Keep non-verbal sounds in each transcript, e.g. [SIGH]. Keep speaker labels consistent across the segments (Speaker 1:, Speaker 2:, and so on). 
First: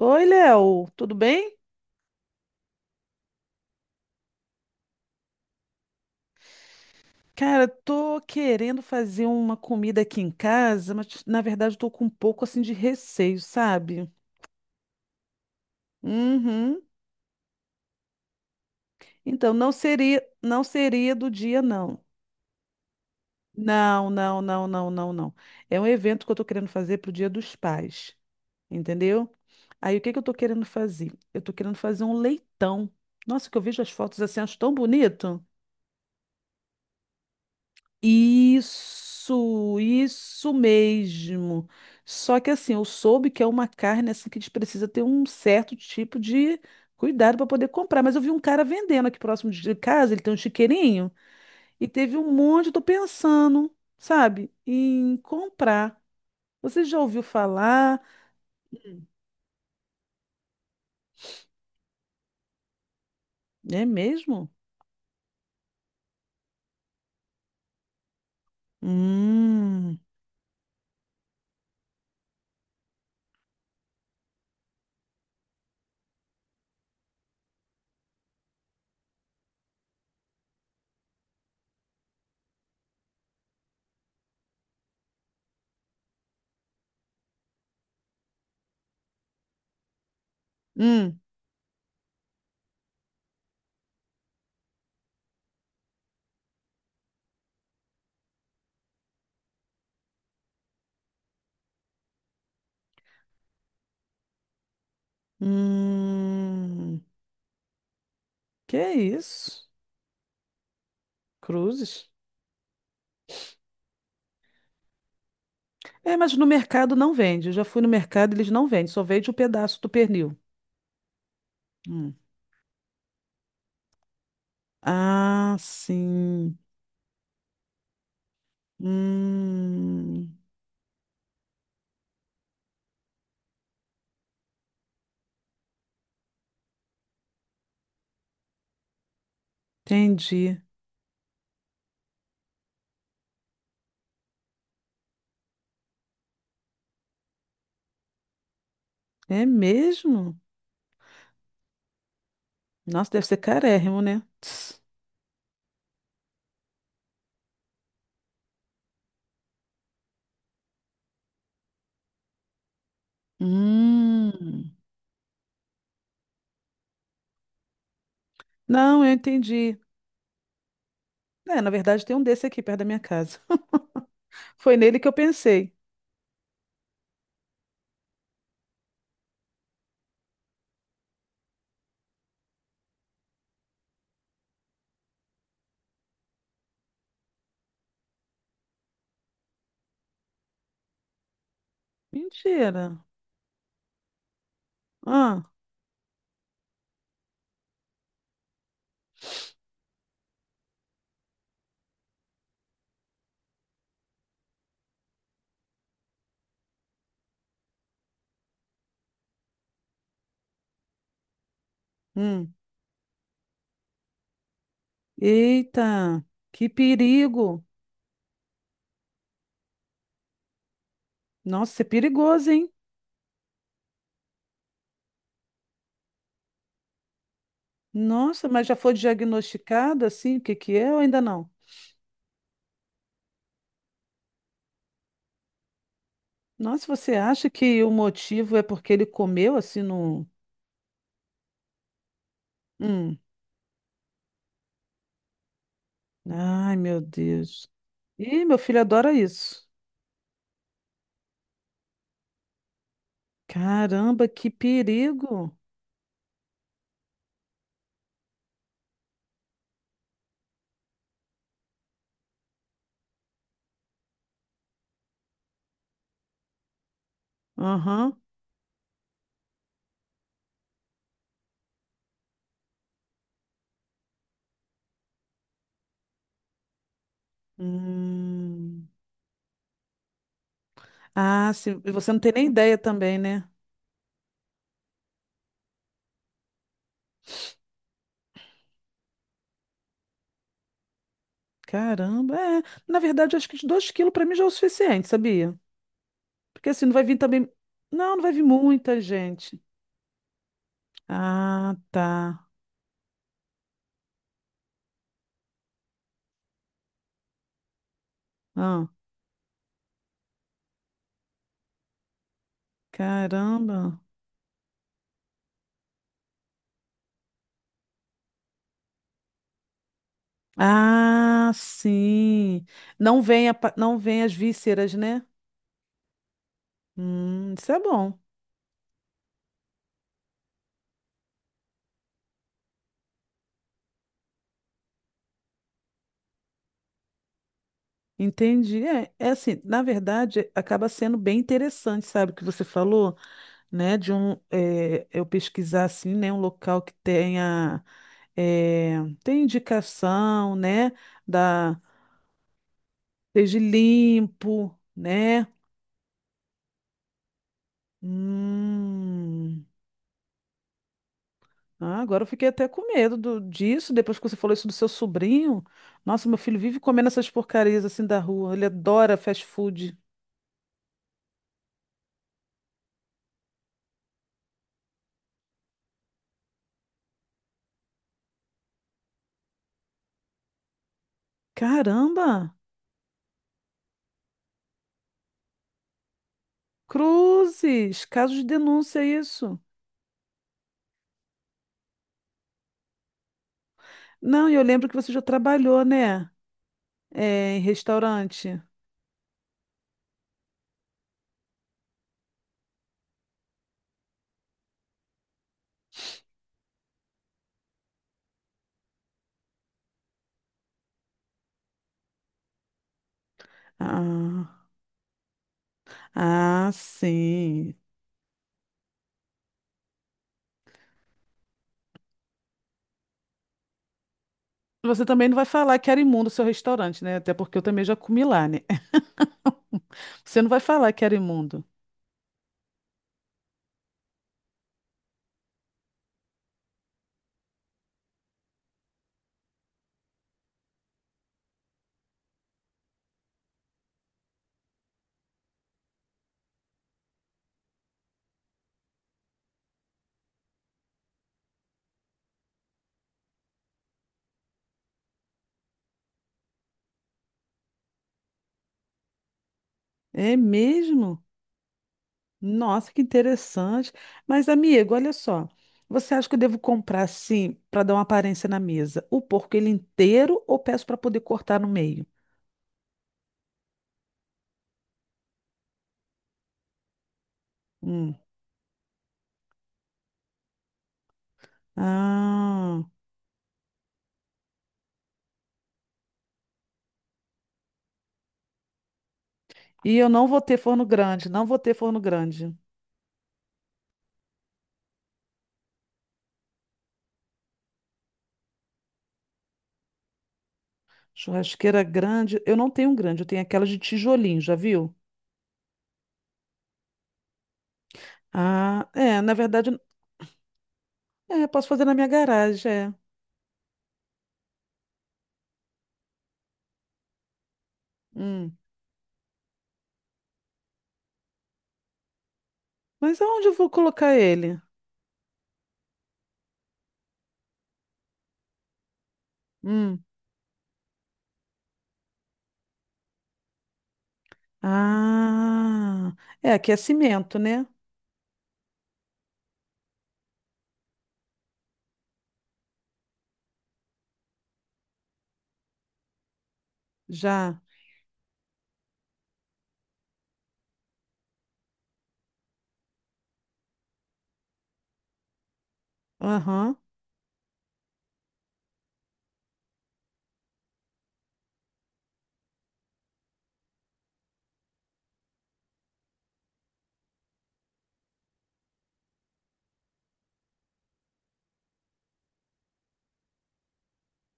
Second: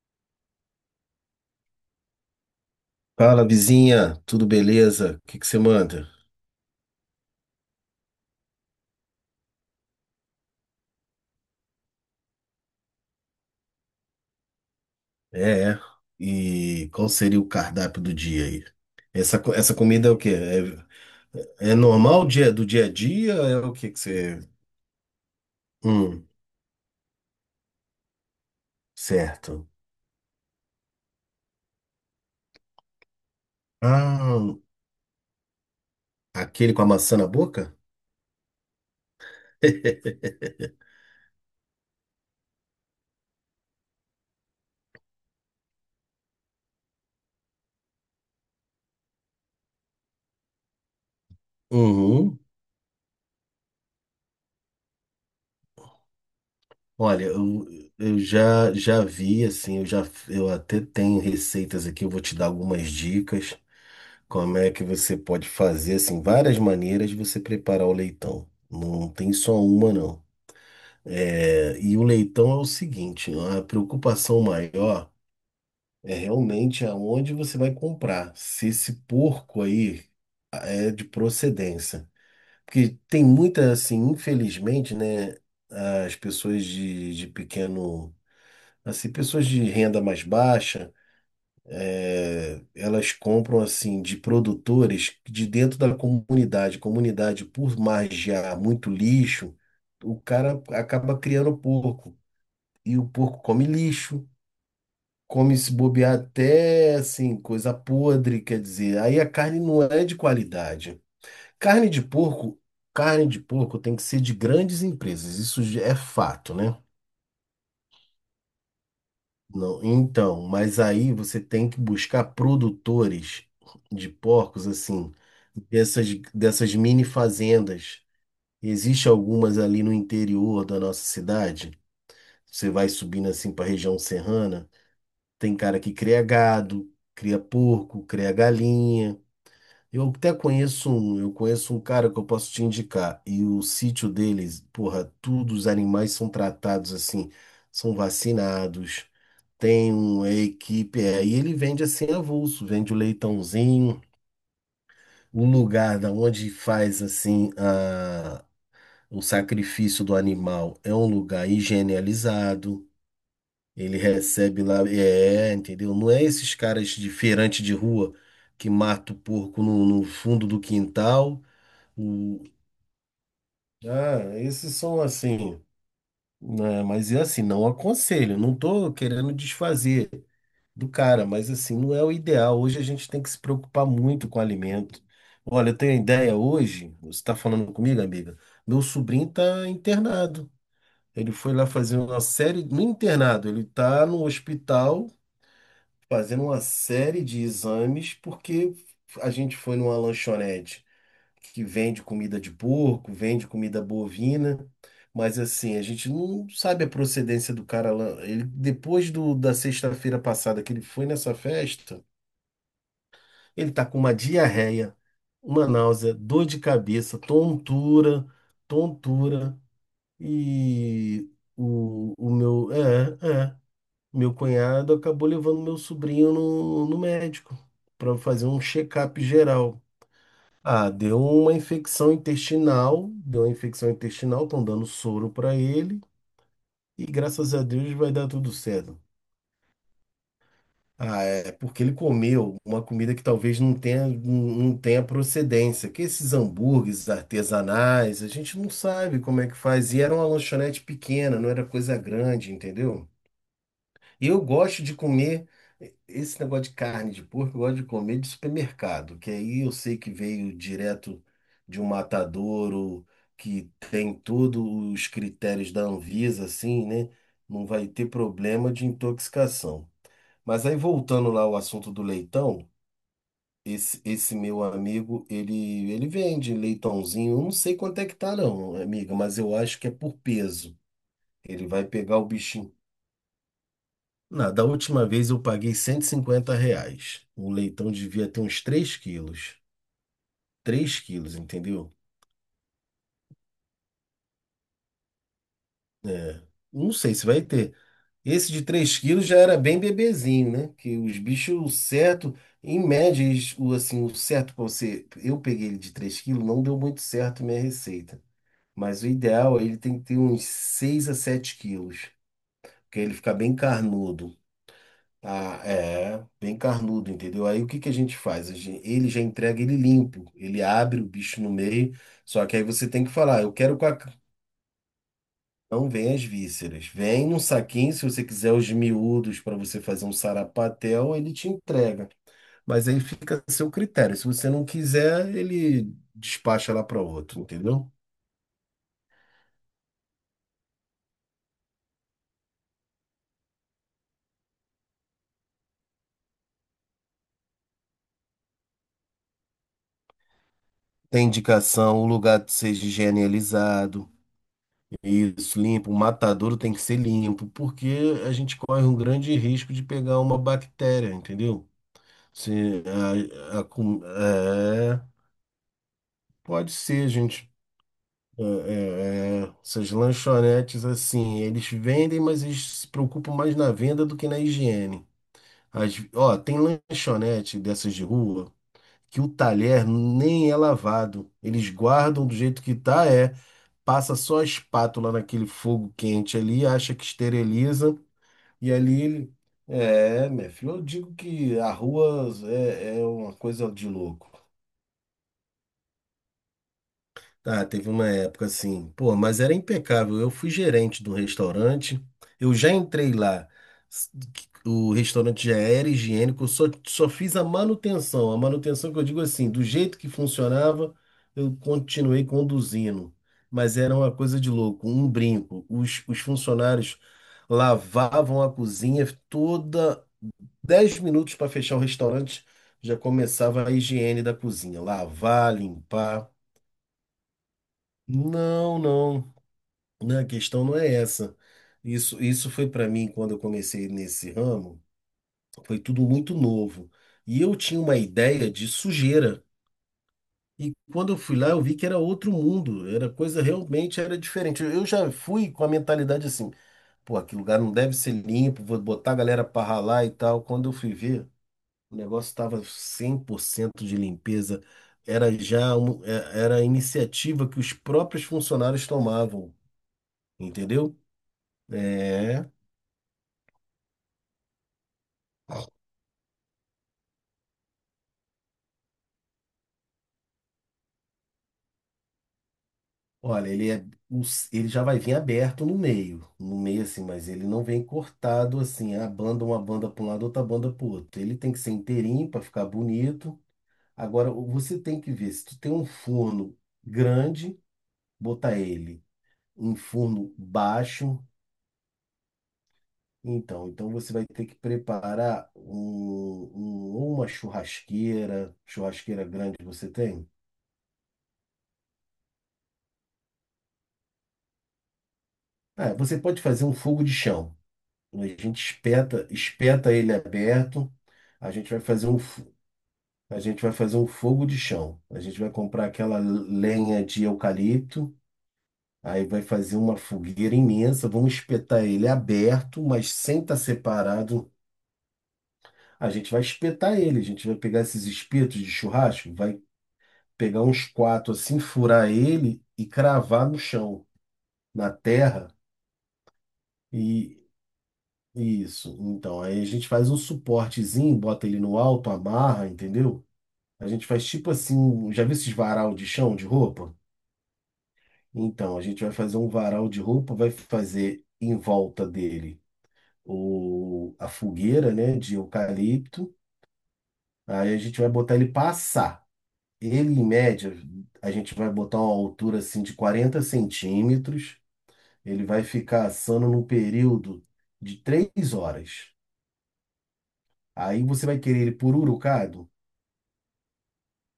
Speaker 1: Oi, Léo, tudo bem?
Speaker 2: Fala, vizinha, tudo beleza? O que que você manda?
Speaker 1: Cara, tô querendo fazer uma comida aqui em casa, mas na verdade eu tô com um pouco assim de receio, sabe?
Speaker 2: É, é.
Speaker 1: Uhum.
Speaker 2: E qual seria o cardápio do dia aí?
Speaker 1: Então não
Speaker 2: Essa comida é o
Speaker 1: seria,
Speaker 2: quê?
Speaker 1: não seria do dia,
Speaker 2: É, é
Speaker 1: não.
Speaker 2: normal dia, do dia a dia? É o que que
Speaker 1: Não,
Speaker 2: você.
Speaker 1: não, não, não, não, não. É um evento
Speaker 2: Hum.
Speaker 1: que eu tô querendo fazer pro Dia dos Pais, entendeu?
Speaker 2: Certo.
Speaker 1: Aí o que que eu tô querendo fazer? Eu tô querendo fazer um leitão. Nossa, que eu vejo as fotos assim,
Speaker 2: Ah,
Speaker 1: acho tão bonito.
Speaker 2: aquele com a maçã na boca?
Speaker 1: Isso,
Speaker 2: [LAUGHS]
Speaker 1: isso mesmo. Só que assim, eu soube que é uma carne assim que a gente precisa ter um certo tipo de cuidado para poder comprar. Mas eu vi um cara vendendo aqui próximo de casa, ele tem um chiqueirinho, e teve um
Speaker 2: Uhum.
Speaker 1: monte, eu tô pensando, sabe, em comprar. Você já ouviu
Speaker 2: Olha, eu,
Speaker 1: falar?
Speaker 2: eu já vi, assim, eu até tenho receitas aqui, eu vou te dar algumas dicas.
Speaker 1: É mesmo?
Speaker 2: Como é que você pode fazer assim, várias maneiras de você preparar o leitão. Não tem só uma,
Speaker 1: Hum,
Speaker 2: não. É, e o leitão é o seguinte, a preocupação maior é realmente aonde você vai comprar, se esse porco aí é de procedência. Porque tem muita, assim, infelizmente, né, as pessoas de pequeno, assim, pessoas de renda mais baixa,
Speaker 1: hum,
Speaker 2: elas compram assim de produtores de dentro da comunidade. Comunidade, por margear muito lixo, o cara acaba criando porco. E o porco come lixo, come se bobear até
Speaker 1: hum.
Speaker 2: assim, coisa podre, quer
Speaker 1: Que
Speaker 2: dizer, aí a carne
Speaker 1: isso?
Speaker 2: não é de qualidade. Carne de
Speaker 1: Cruzes?
Speaker 2: porco, Carne de porco tem que ser de grandes empresas, isso já é
Speaker 1: É, mas no
Speaker 2: fato, né?
Speaker 1: mercado não vende. Eu já fui no mercado, eles não vendem, só vende o pedaço
Speaker 2: Não,
Speaker 1: do pernil.
Speaker 2: então, mas aí você tem que
Speaker 1: Hum.
Speaker 2: buscar produtores de porcos, assim,
Speaker 1: Ah,
Speaker 2: dessas,
Speaker 1: sim.
Speaker 2: dessas mini fazendas. Existe algumas ali no
Speaker 1: Hum,
Speaker 2: interior da nossa cidade. Você vai subindo assim para a região serrana. Tem cara que cria gado, cria porco, cria galinha.
Speaker 1: entendi.
Speaker 2: Eu conheço um cara que eu posso te indicar. E o sítio deles, porra, todos os animais são tratados assim, são vacinados.
Speaker 1: É
Speaker 2: Tem uma
Speaker 1: mesmo?
Speaker 2: equipe aí, ele vende assim avulso, vende o
Speaker 1: Nossa, deve ser carérrimo,
Speaker 2: leitãozinho,
Speaker 1: né? Tss.
Speaker 2: o lugar da onde faz o sacrifício do animal é um lugar higienizado, ele recebe
Speaker 1: Hum.
Speaker 2: lá, entendeu? Não é esses caras de feirante de rua que
Speaker 1: Não, eu
Speaker 2: mata o porco
Speaker 1: entendi.
Speaker 2: no fundo do quintal.
Speaker 1: É, na verdade tem um
Speaker 2: O,
Speaker 1: desse aqui perto da minha casa. [LAUGHS]
Speaker 2: Esses
Speaker 1: Foi nele
Speaker 2: são
Speaker 1: que eu
Speaker 2: assim,
Speaker 1: pensei.
Speaker 2: né? Mas é assim, não aconselho, não tô querendo desfazer do cara, mas assim, não é o ideal. Hoje a gente tem que se preocupar muito com o alimento. Olha, eu tenho a ideia hoje, você está falando comigo, amiga? Meu sobrinho está internado. Ele foi lá fazer uma série, no
Speaker 1: Mentira.
Speaker 2: internado, ele está no hospital
Speaker 1: Ah,
Speaker 2: fazendo uma série de exames porque a gente foi numa lanchonete que vende comida de porco, vende comida bovina. Mas assim, a gente não sabe a procedência do cara lá. Ele, depois da sexta-feira passada que ele foi nessa festa,
Speaker 1: hum.
Speaker 2: ele está com uma diarreia, uma náusea,
Speaker 1: Eita,
Speaker 2: dor de
Speaker 1: que
Speaker 2: cabeça,
Speaker 1: perigo!
Speaker 2: tontura, tontura. E
Speaker 1: Nossa, é
Speaker 2: o
Speaker 1: perigoso,
Speaker 2: meu,
Speaker 1: hein?
Speaker 2: é, é, meu cunhado acabou levando meu sobrinho no médico para fazer
Speaker 1: Nossa,
Speaker 2: um
Speaker 1: mas já foi
Speaker 2: check-up geral.
Speaker 1: diagnosticado assim, o que que é
Speaker 2: Ah,
Speaker 1: ou ainda não?
Speaker 2: deu uma infecção intestinal, estão dando soro para ele
Speaker 1: Nossa,
Speaker 2: e
Speaker 1: você acha
Speaker 2: graças a
Speaker 1: que o
Speaker 2: Deus vai dar tudo
Speaker 1: motivo é porque
Speaker 2: certo.
Speaker 1: ele comeu assim no...
Speaker 2: Ah, é porque ele comeu uma comida
Speaker 1: Hum.
Speaker 2: que talvez não não tenha procedência. Que esses
Speaker 1: Ai, meu
Speaker 2: hambúrgueres
Speaker 1: Deus.
Speaker 2: artesanais, a
Speaker 1: Ih, meu
Speaker 2: gente não
Speaker 1: filho adora
Speaker 2: sabe como é que
Speaker 1: isso.
Speaker 2: faz. E era uma lanchonete pequena, não era coisa grande, entendeu? E
Speaker 1: Caramba,
Speaker 2: eu
Speaker 1: que
Speaker 2: gosto de comer
Speaker 1: perigo!
Speaker 2: esse negócio de carne de porco, eu gosto de comer de supermercado, que aí eu sei que veio direto de um matadouro, que tem todos os critérios da Anvisa, assim, né? Não vai ter
Speaker 1: Aham.
Speaker 2: problema de intoxicação. Mas aí voltando lá ao assunto do leitão, esse meu amigo, ele vende leitãozinho, eu não sei quanto é que tá não,
Speaker 1: Hum.
Speaker 2: amiga, mas eu acho que é por peso.
Speaker 1: Ah,
Speaker 2: Ele
Speaker 1: sim,
Speaker 2: vai
Speaker 1: e você
Speaker 2: pegar
Speaker 1: não
Speaker 2: o
Speaker 1: tem nem
Speaker 2: bichinho.
Speaker 1: ideia também, né?
Speaker 2: Da última vez eu paguei R$ 150. O leitão devia ter uns 3 quilos. 3 quilos, entendeu?
Speaker 1: Caramba, é. Na verdade, acho que 2 quilos para mim já é o suficiente, sabia?
Speaker 2: É.
Speaker 1: Porque assim, não
Speaker 2: Não
Speaker 1: vai
Speaker 2: sei
Speaker 1: vir
Speaker 2: se vai
Speaker 1: também.
Speaker 2: ter.
Speaker 1: Não, não vai vir
Speaker 2: Esse de 3
Speaker 1: muita
Speaker 2: quilos já era
Speaker 1: gente.
Speaker 2: bem bebezinho, né? Que os bichos, o
Speaker 1: Ah, tá.
Speaker 2: certo, em média, o certo para você. Eu peguei ele de 3 quilos, não deu muito certo minha receita.
Speaker 1: Ah,
Speaker 2: Mas o ideal é ele tem que ter uns 6 a 7 quilos, porque ele fica bem
Speaker 1: caramba.
Speaker 2: carnudo. Ah, bem carnudo, entendeu? Aí o que que a gente faz? Ele já entrega ele limpo, ele abre o bicho
Speaker 1: Ah,
Speaker 2: no meio, só que aí
Speaker 1: sim.
Speaker 2: você tem que
Speaker 1: Não
Speaker 2: falar,
Speaker 1: vem,
Speaker 2: eu quero com a.
Speaker 1: não vem as vísceras, né?
Speaker 2: Não vem as vísceras. Vem num
Speaker 1: Isso é
Speaker 2: saquinho, se
Speaker 1: bom.
Speaker 2: você quiser os miúdos para você fazer um sarapatel, ele te entrega. Mas aí fica a seu critério. Se você não quiser, ele despacha lá para outro, entendeu?
Speaker 1: Entendi. É, é assim, na verdade, acaba sendo bem interessante, sabe, o que você falou, né? De um, é, eu pesquisar assim, né? Um local que tenha, é, tem indicação, né?
Speaker 2: Tem
Speaker 1: Da,
Speaker 2: indicação, o lugar seja
Speaker 1: seja
Speaker 2: higienizado,
Speaker 1: limpo, né?
Speaker 2: isso, limpo, o matadouro tem que ser limpo, porque a gente corre um grande
Speaker 1: Hum.
Speaker 2: risco de pegar uma bactéria, entendeu?
Speaker 1: Ah, agora eu fiquei até
Speaker 2: Se
Speaker 1: com medo
Speaker 2: a, a,
Speaker 1: disso,
Speaker 2: com-
Speaker 1: depois que você falou isso do seu
Speaker 2: é,
Speaker 1: sobrinho. Nossa, meu filho
Speaker 2: Pode
Speaker 1: vive comendo
Speaker 2: ser,
Speaker 1: essas
Speaker 2: gente.
Speaker 1: porcarias assim da rua. Ele adora fast
Speaker 2: Essas
Speaker 1: food.
Speaker 2: lanchonetes assim, eles vendem, mas eles se preocupam mais na venda do que na higiene. Ó, tem lanchonete dessas de rua que o talher nem é lavado. Eles guardam do
Speaker 1: Caramba!
Speaker 2: jeito que tá, passa só a espátula naquele fogo quente ali, acha que esteriliza
Speaker 1: Cruzes! Caso de
Speaker 2: e ali
Speaker 1: denúncia,
Speaker 2: ele-
Speaker 1: isso.
Speaker 2: É, meu filho, eu digo que a rua é uma coisa de louco.
Speaker 1: Não, e eu lembro que você já trabalhou, né? É, em
Speaker 2: Ah, teve uma época
Speaker 1: restaurante.
Speaker 2: assim, pô, mas era impecável. Eu fui gerente do restaurante, eu já entrei lá. s- O restaurante já era higiênico, eu só fiz a manutenção. A manutenção que eu digo assim, do jeito que funcionava, eu continuei conduzindo. Mas era uma coisa de
Speaker 1: Ah,
Speaker 2: louco, um brinco. Os
Speaker 1: ah,
Speaker 2: funcionários
Speaker 1: sim.
Speaker 2: lavavam a cozinha toda, 10 minutos para fechar o restaurante, já começava a higiene da cozinha,
Speaker 1: Você também não vai
Speaker 2: lavar,
Speaker 1: falar que era imundo o
Speaker 2: limpar.
Speaker 1: seu restaurante, né? Até porque eu também já comi lá, né?
Speaker 2: Não, não.
Speaker 1: [LAUGHS]
Speaker 2: Não, a
Speaker 1: Você não vai
Speaker 2: questão não
Speaker 1: falar
Speaker 2: é
Speaker 1: que era
Speaker 2: essa.
Speaker 1: imundo.
Speaker 2: Isso foi para mim quando eu comecei nesse ramo, foi tudo muito novo. E eu tinha uma ideia de sujeira. E quando eu fui lá, eu vi que era outro mundo, era coisa realmente era diferente. Eu já fui com a mentalidade assim, pô, aquele lugar não deve ser limpo, vou botar a galera para ralar e tal. Quando eu fui ver, o negócio estava 100% de limpeza. Era já um- é- Era a iniciativa que os próprios funcionários tomavam,
Speaker 1: É
Speaker 2: entendeu?
Speaker 1: mesmo?
Speaker 2: É.
Speaker 1: Nossa, que interessante. Mas, amigo, olha só. Você acha que eu devo comprar assim para dar uma aparência na mesa? O porco ele inteiro ou peço para poder cortar no meio?
Speaker 2: Olha, ele é, o ele já vai vir aberto no meio, no meio assim, mas ele não vem
Speaker 1: Hum.
Speaker 2: cortado assim, a banda uma banda para um lado, outra banda para o outro. Ele tem que ser inteirinho para ficar
Speaker 1: Ah.
Speaker 2: bonito. Agora você tem que ver se tu tem um forno grande, botar ele em
Speaker 1: E eu não
Speaker 2: forno
Speaker 1: vou ter forno
Speaker 2: baixo.
Speaker 1: grande, não vou ter forno grande.
Speaker 2: Então você vai ter que preparar ou uma churrasqueira, grande que você tem?
Speaker 1: Churrasqueira grande, eu não tenho um grande, eu tenho aquela de tijolinho, já viu?
Speaker 2: Ah, você pode fazer um fogo de chão. A gente
Speaker 1: Ah, é, na verdade,
Speaker 2: espeta ele aberto.
Speaker 1: é,
Speaker 2: A
Speaker 1: posso
Speaker 2: gente vai
Speaker 1: fazer na minha
Speaker 2: fazer um, fo-
Speaker 1: garagem, é.
Speaker 2: a gente vai fazer um fogo de chão. A gente vai comprar aquela lenha de eucalipto.
Speaker 1: Hum.
Speaker 2: Aí vai fazer uma fogueira imensa. Vamos espetar ele aberto, mas
Speaker 1: Mas
Speaker 2: sem
Speaker 1: aonde eu
Speaker 2: estar
Speaker 1: vou colocar
Speaker 2: separado.
Speaker 1: ele?
Speaker 2: A gente vai espetar ele. A gente vai pegar esses espetos de churrasco, vai
Speaker 1: Hum.
Speaker 2: pegar uns quatro assim, furar ele e cravar no chão, na terra.
Speaker 1: Ah. É, aqui é
Speaker 2: E
Speaker 1: cimento, né?
Speaker 2: e isso. Então, aí a gente faz um suportezinho, bota ele no alto, amarra, entendeu? A gente faz tipo assim, já viu esses varal de chão de roupa?
Speaker 1: Já.
Speaker 2: Então, a gente vai fazer um varal de roupa, vai fazer em volta dele a fogueira, né, de eucalipto.
Speaker 1: Aham.
Speaker 2: Aí a gente vai botar ele passar. Ele, em média, a gente vai botar uma altura assim de 40 centímetros. Ele vai ficar assando num período de 3 horas. Aí você vai querer ele pururucado?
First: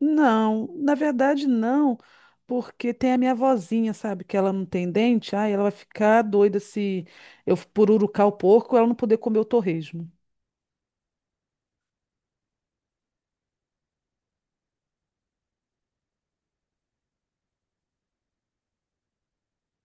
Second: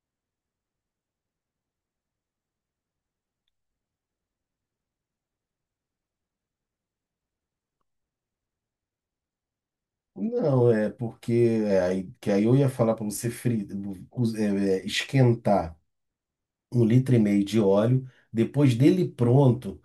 Speaker 1: Não, na verdade não, porque tem a minha vozinha, sabe, que ela não tem dente, aí ela vai ficar doida se eu pururucar o porco, ela não poder comer o torresmo.
Speaker 2: Não, é porque que aí eu ia falar para você fri, cus- é, é, esquentar um litro e meio de óleo, depois dele pronto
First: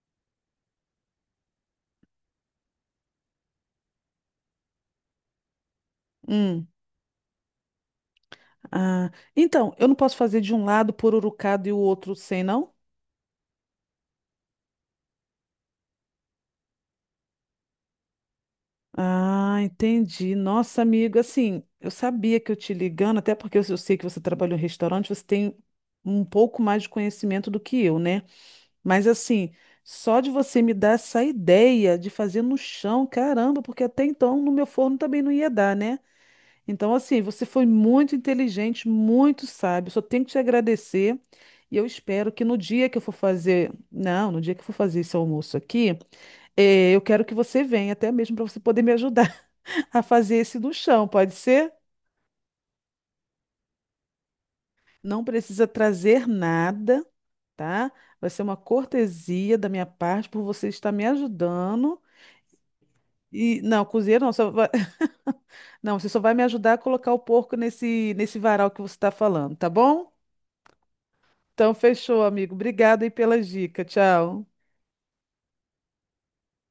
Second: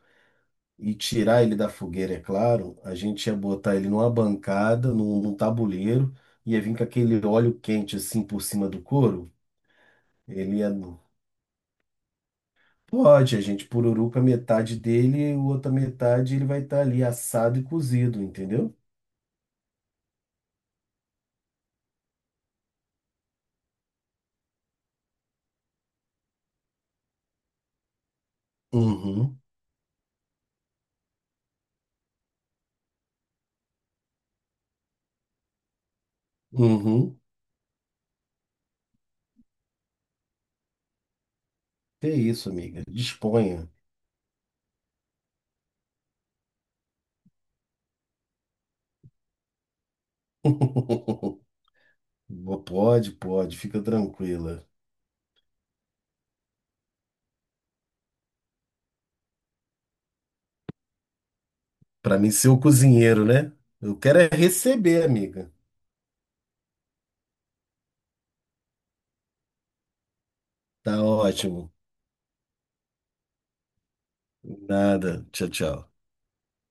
Speaker 2: e tirar ele da fogueira, é claro, a gente ia botar ele numa bancada, num tabuleiro, ia
Speaker 1: Hum.
Speaker 2: vir com aquele óleo quente assim por cima do
Speaker 1: Ah,
Speaker 2: couro.
Speaker 1: então, eu não posso fazer de
Speaker 2: Ele
Speaker 1: um
Speaker 2: ia.
Speaker 1: lado pururucado e o outro sem, não?
Speaker 2: Pode, a gente pururuca metade dele e a outra metade ele vai estar ali assado e cozido, entendeu?
Speaker 1: Ah, entendi. Nossa, amiga, assim, eu sabia que eu te ligando, até porque eu sei que você trabalhou em restaurante, você tem um pouco mais de conhecimento do que eu, né? Mas
Speaker 2: Uhum,
Speaker 1: assim, só de você me dar essa ideia de fazer no chão, caramba, porque até então no meu forno também não ia dar, né? Então,
Speaker 2: uhum.
Speaker 1: assim, você foi muito inteligente, muito sábio. Só tenho que te agradecer. E eu
Speaker 2: Que
Speaker 1: espero que
Speaker 2: isso,
Speaker 1: no
Speaker 2: amiga.
Speaker 1: dia que eu for
Speaker 2: Disponha.
Speaker 1: fazer, não, no dia que eu for fazer esse almoço aqui, eu quero que você venha, até mesmo para você poder me ajudar [LAUGHS] a fazer esse no chão, pode
Speaker 2: [LAUGHS]
Speaker 1: ser?
Speaker 2: Pode, pode, fica tranquila.
Speaker 1: Não precisa trazer nada, tá? Vai ser uma cortesia da minha parte por você estar me ajudando.
Speaker 2: Para mim ser o cozinheiro, né?
Speaker 1: E não,
Speaker 2: Eu quero
Speaker 1: cozinheiro
Speaker 2: é
Speaker 1: não, só vai...
Speaker 2: receber,
Speaker 1: [LAUGHS]
Speaker 2: amiga.
Speaker 1: Não, você só vai me ajudar a colocar o porco nesse varal que você está falando, tá bom?
Speaker 2: Tá ótimo.
Speaker 1: Então fechou, amigo. Obrigada aí pela dica. Tchau.
Speaker 2: Nada. Tchau, tchau.